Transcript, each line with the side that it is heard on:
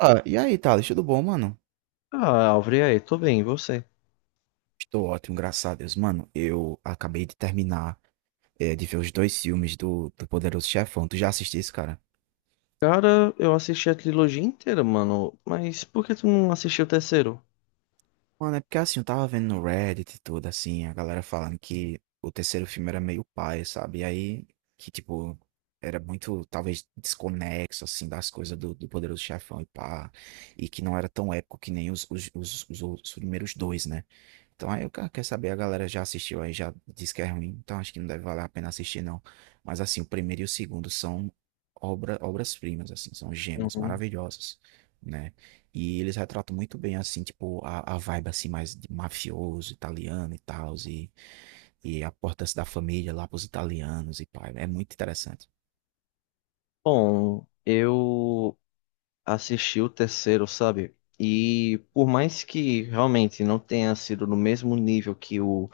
right: Ah, e aí, Thales, tudo bom, mano?
left: Ah, Alvre, e aí, tô bem, e você?
right: Estou ótimo, graças a Deus. Mano, eu acabei de terminar de ver os dois filmes do Poderoso Chefão. Tu já assististe esse, cara?
left: Cara, eu assisti a trilogia inteira, mano, mas por que tu não assistiu o terceiro?
right: Mano, é porque assim, eu tava vendo no Reddit e tudo, assim, a galera falando que o terceiro filme era meio paia, sabe? E aí, que tipo, era muito, talvez, desconexo, assim, das coisas do Poderoso Chefão e pá. E que não era tão épico que nem os primeiros dois, né? Então aí o cara quer saber, a galera já assistiu aí, já disse que é ruim, então acho que não deve valer a pena assistir, não. Mas assim, o primeiro e o segundo são obras-primas, assim, são gemas
left: Uhum.
right: maravilhosas, né? E eles retratam muito bem, assim, tipo, a vibe, assim, mais de mafioso, italiano e tal, e a importância da família lá pros italianos e pai, é muito interessante.
left: Bom, eu assisti o terceiro, sabe? E por mais que realmente não tenha sido no mesmo nível que o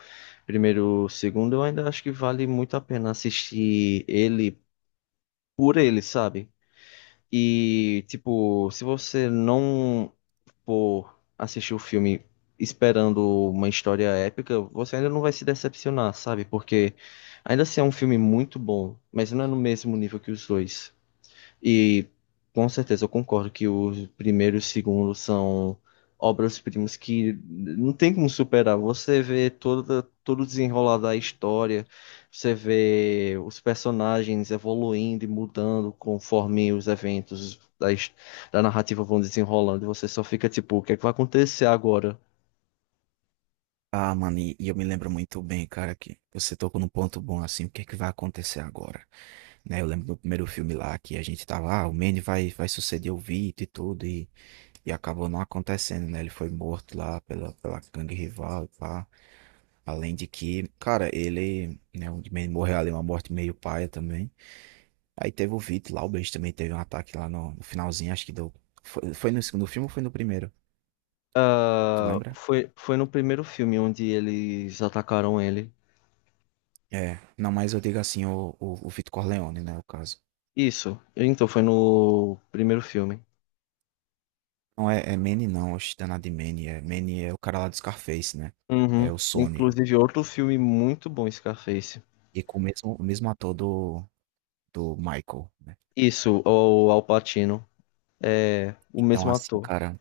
left: primeiro, o segundo, eu ainda acho que vale muito a pena assistir ele por ele, sabe? E, tipo, se você não por assistir o filme esperando uma história épica, você ainda não vai se decepcionar, sabe? Porque ainda assim é um filme muito bom, mas não é no mesmo nível que os dois. E com certeza eu concordo que o primeiro e o segundo são obras-primas que não tem como superar. Você vê todo o desenrolar da história, você vê os personagens evoluindo e mudando conforme os eventos da narrativa vão desenrolando. E você só fica tipo, o que é que vai acontecer agora?
right: Ah, mano, e eu me lembro muito bem, cara, que você tocou num ponto bom, assim, o que é que vai acontecer agora, né? Eu lembro do primeiro filme lá que a gente tava, ah, o Manny vai suceder o Vito e tudo, e acabou não acontecendo, né? Ele foi morto lá pela gangue rival e pá. Além de que, cara, ele, né, o Manny morreu ali, uma morte meio paia também. Aí teve o Vito lá, o Benji também teve um ataque lá no finalzinho, acho que deu. Foi, foi no segundo filme ou foi no primeiro? Tu
left: Ah,
right: lembra?
left: foi no primeiro filme onde eles atacaram ele.
right: É, não, mas eu digo assim, o Vito Corleone, né, o caso.
left: Isso, então foi no primeiro filme.
right: Não é, é Manny não, oxe, danado de Manny é o cara lá do Scarface, né?
left: Uhum.
right: É o Sonny.
left: Inclusive, outro filme muito bom, Scarface.
right: E com o mesmo, o mesmo ator do do Michael, né.
left: Isso, o Al Pacino. É o
right: Então
left: mesmo
right: assim,
left: ator.
right: cara,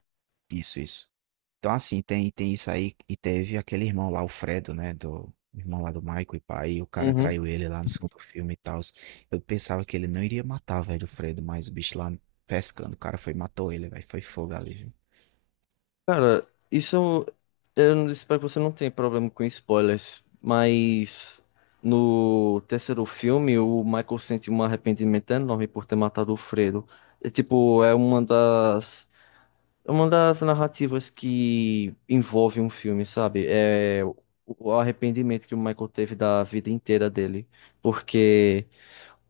right: isso, isso. Então assim, tem isso aí e teve aquele irmão lá, o Fredo, né, do, o irmão lá do Michael e pai, e o cara
left: Uhum.
right: traiu ele lá no segundo filme e tal. Eu pensava que ele não iria matar, velho, o Fredo, mas o bicho lá pescando, o cara foi e matou ele, velho, foi fogo ali, viu.
left: Cara, isso eu não- espero que você não tenha problema com spoilers, mas no terceiro filme o Michael sente um arrependimento enorme por ter matado o Fredo. É tipo, é uma das narrativas que envolve um filme, sabe? É o arrependimento que o Michael teve da vida inteira dele. Porque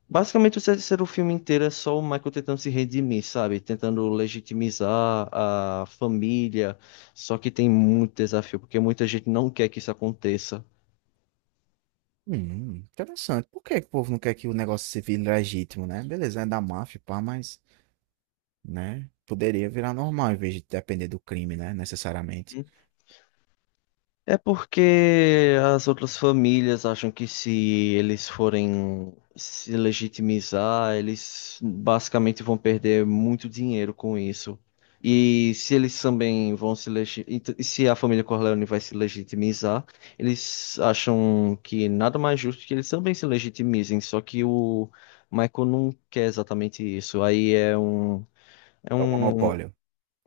left: basicamente o terceiro filme inteiro é só o Michael tentando se redimir, sabe? Tentando legitimizar a família. Só que tem muito desafio, porque muita gente não quer que isso aconteça.
right: Interessante. Por que que o povo não quer que o negócio se vire legítimo, né? Beleza, é da máfia pá, mas, né, poderia virar normal em vez de depender do crime, né, necessariamente.
left: É porque as outras famílias acham que se eles forem se legitimizar, eles basicamente vão perder muito dinheiro com isso. E se eles também vão se legi... ent- se a família Corleone vai se legitimizar, eles acham que nada mais justo que eles também se legitimizem, só que o Michael não quer exatamente isso. Aí é um é
right: É o
left: um
right: monopólio.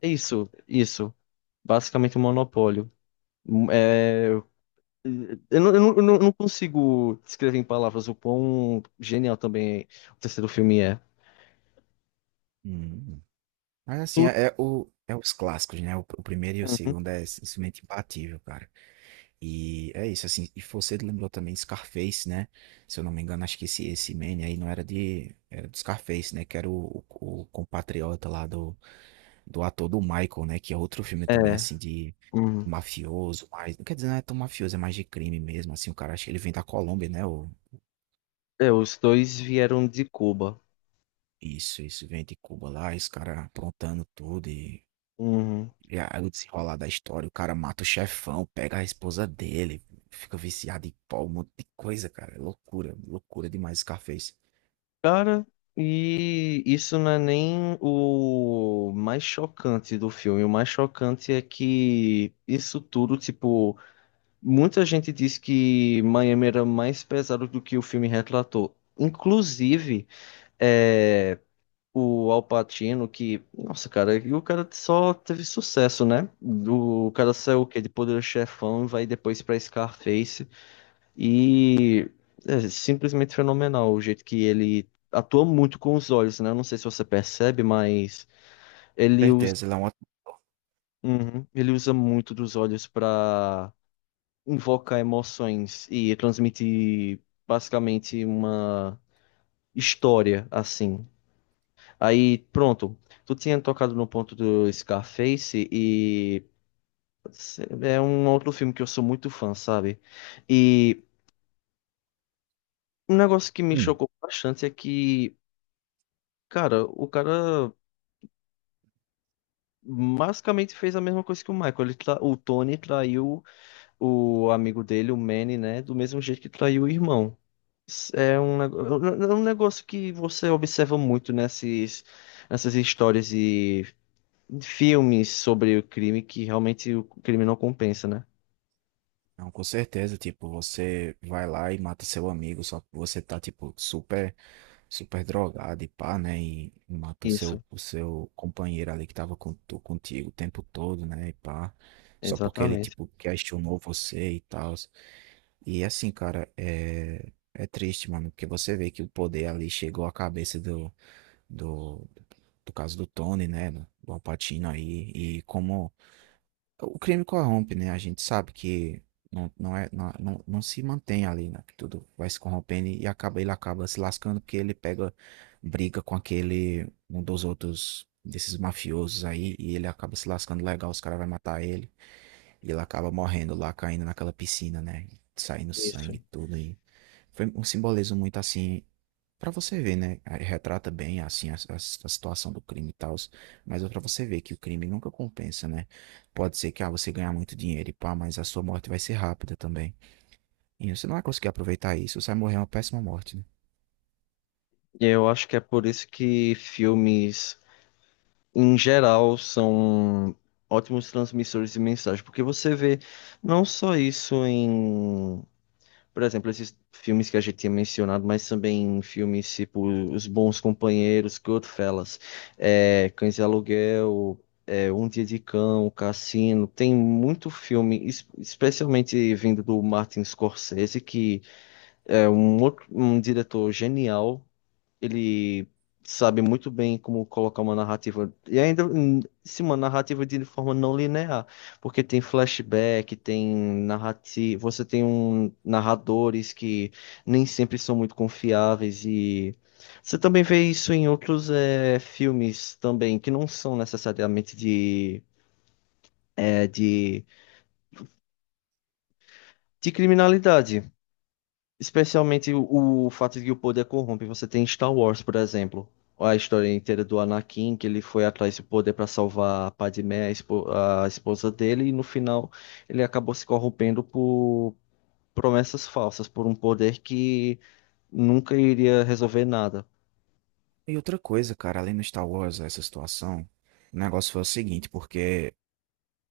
left: é isso, basicamente um monopólio. Eu não consigo descrever em palavras o quão genial também o terceiro filme é.
right: Hum. Mas assim,
left: Tu-
right: é, é o, é os clássicos, né? O primeiro e o
left: Uhum.
right: segundo é simplesmente imbatível, cara. E é isso, assim. E você lembrou também Scarface, né? Se eu não me engano, acho que esse man aí não era de. Era do Scarface, né? Que era o compatriota lá do, do ator do Michael, né? Que é outro filme também,
left: É,
right: assim, de
left: uhum.
right: mafioso, mas. Não quer dizer, não é tão mafioso, é mais de crime mesmo. Assim, o cara, acho que ele vem da Colômbia, né? O,
left: É, os dois vieram de Cuba.
right: isso, vem de Cuba lá, esse cara aprontando tudo. e
left: Uhum.
right: E aí o desenrolar da história, o cara mata o chefão, pega a esposa dele, fica viciado em pó, um monte de coisa, cara. É loucura, loucura demais Scarface.
left: Cara, e isso não é nem o mais chocante do filme. O mais chocante é que isso tudo, tipo, muita gente diz que Miami era mais pesado do que o filme retratou. Inclusive, é. O Al Pacino, que, nossa, cara, e o cara só teve sucesso, né? Do, o cara saiu o quê? De Poderoso Chefão, vai depois pra Scarface e é simplesmente fenomenal o jeito que ele atua muito com os olhos, né? Eu não sei se você percebe, mas ele usa,
right: Certeza, ele é um ótimo.
left: uhum, ele usa muito dos olhos pra invocar emoções e transmitir basicamente uma história assim. Aí, pronto. Tu tinha tocado no ponto do Scarface e é um outro filme que eu sou muito fã, sabe? E um negócio que me
right: Hum,
left: chocou bastante é que, cara, o cara basicamente fez a mesma coisa que o Michael. O Tony traiu o amigo dele, o Manny, né? Do mesmo jeito que traiu o irmão. É um, nego- é um negócio que você observa muito nessas histórias e filmes sobre o crime, que realmente o crime não compensa, né?
right: não, com certeza, tipo, você vai lá e mata seu amigo, só que você tá, tipo, super drogado e pá, né? E mata
left: Isso,
right: o seu companheiro ali que tava com, contigo o tempo todo, né? E pá. Só porque ele,
left: exatamente.
right: tipo, questionou você e tal. E assim, cara, é, é triste, mano, porque você vê que o poder ali chegou à cabeça do, do caso do Tony, né, do Al Pacino aí, e como o crime corrompe, né, a gente sabe que não, não é, não, não, não se mantém ali, né, que tudo vai se corrompendo e acaba, ele acaba se lascando porque ele pega, briga com aquele, um dos outros, desses mafiosos aí, e ele acaba se lascando legal, os caras vão matar ele. E ele acaba morrendo lá, caindo naquela piscina, né? Saindo
left: Isso.
right: sangue e tudo aí. Foi um simbolismo muito assim, pra você ver, né? Aí retrata bem assim a, a situação do crime e tal, mas é pra você ver que o crime nunca compensa, né? Pode ser que ah, você ganhar muito dinheiro e pá, mas a sua morte vai ser rápida também. E você não vai conseguir aproveitar isso, você vai morrer uma péssima morte, né?
left: E eu acho que é por isso que filmes, em geral, são ótimos transmissores de mensagem, porque você vê não só isso em... Por exemplo, esses filmes que a gente tinha mencionado, mas também filmes tipo Os Bons Companheiros, Goodfellas, Cães de Aluguel, Um Dia de Cão, Cassino. Tem muito filme, especialmente vindo do Martin Scorsese, que é um, um diretor genial. Ele sabe muito bem como colocar uma narrativa. E ainda, sim, uma narrativa de forma não linear. Porque tem flashback, tem narrativa. Você tem um, narradores que nem sempre são muito confiáveis. E você também vê isso em outros filmes também, que não são necessariamente de, eh, de, de criminalidade. Especialmente o fato de que o poder corrompe. Você tem Star Wars, por exemplo. A história inteira do Anakin, que ele foi atrás do poder para salvar a Padmé, a esposa dele, e no final ele acabou se corrompendo por promessas falsas, por um poder que nunca iria resolver nada.
right: E outra coisa, cara, além do Star Wars, essa situação, o negócio foi o seguinte, porque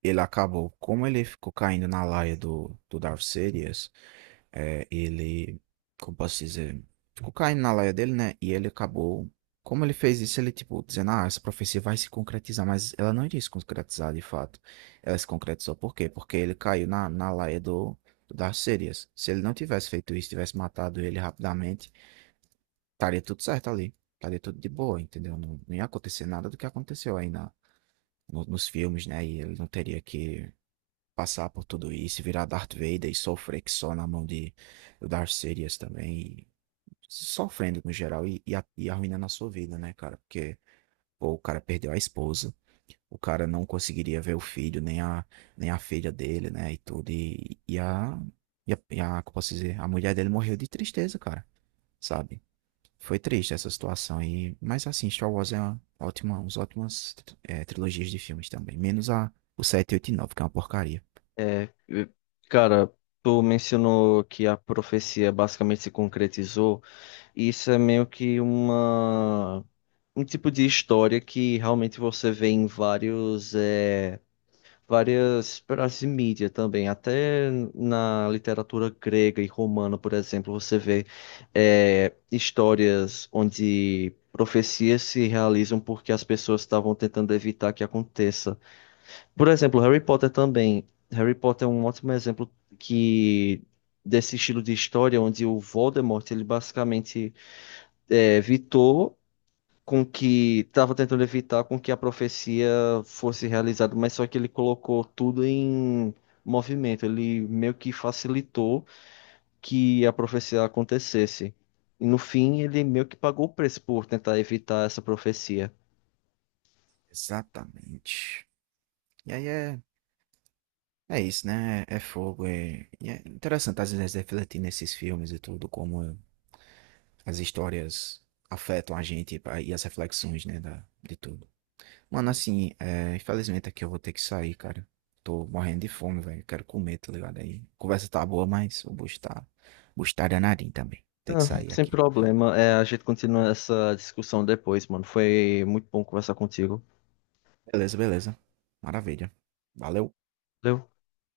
right: ele acabou, como ele ficou caindo na laia do Darth Sidious, é, ele, como posso dizer, ficou caindo na laia dele, né? E ele acabou, como ele fez isso, ele tipo, dizendo, ah, essa profecia vai se concretizar, mas ela não iria se concretizar de fato. Ela se concretizou, por quê? Porque ele caiu na laia do, do Darth Sidious. Se ele não tivesse feito isso, tivesse matado ele rapidamente, estaria tudo certo ali. Estaria tudo de boa, entendeu? Não, não ia acontecer nada do que aconteceu aí na, nos filmes, né? E ele não teria que passar por tudo isso, e virar Darth Vader e sofrer que só na mão de do Darth Sidious também, e sofrendo no geral e, e arruinando a sua vida, né, cara? Porque pô, o cara perdeu a esposa, o cara não conseguiria ver o filho, nem a, nem a filha dele, né, e tudo, e, e a, como posso dizer, a mulher dele morreu de tristeza, cara, sabe? Foi triste essa situação e, mas assim, Star Wars é uma ótima, uns ótimas trilogias de filmes também, menos a, o 7, 8 e 9 que é uma porcaria.
left: É, cara, tu mencionou que a profecia basicamente se concretizou. Isso é meio que uma... um tipo de história que realmente você vê em vários, várias peças de mídia também, até na literatura grega e romana, por exemplo, você vê histórias onde profecias se realizam porque as pessoas estavam tentando evitar que aconteça. Por exemplo, Harry Potter também. Harry Potter é um ótimo exemplo que desse estilo de história onde o Voldemort ele basicamente evitou com que estava tentando evitar com que a profecia fosse realizada, mas só que ele colocou tudo em movimento, ele meio que facilitou que a profecia acontecesse. E no fim, ele meio que pagou o preço por tentar evitar essa profecia.
right: Exatamente. E aí é, é isso, né? É, é fogo. É, e é interessante às vezes refletir nesses filmes e tudo, como as histórias afetam a gente e e as reflexões, né, da, de tudo. Mano, assim, é, infelizmente aqui eu vou ter que sair, cara. Tô morrendo de fome, velho. Quero comer, tá ligado? Aí, a conversa tá boa, mas o bucho tá danadinho também. Tem que
left: Ah,
right: sair
left: sem
right: aqui.
left: problema, é, a gente continua essa discussão depois, mano. Foi muito bom conversar contigo.
right: Beleza, beleza. Maravilha. Valeu.
left: Valeu.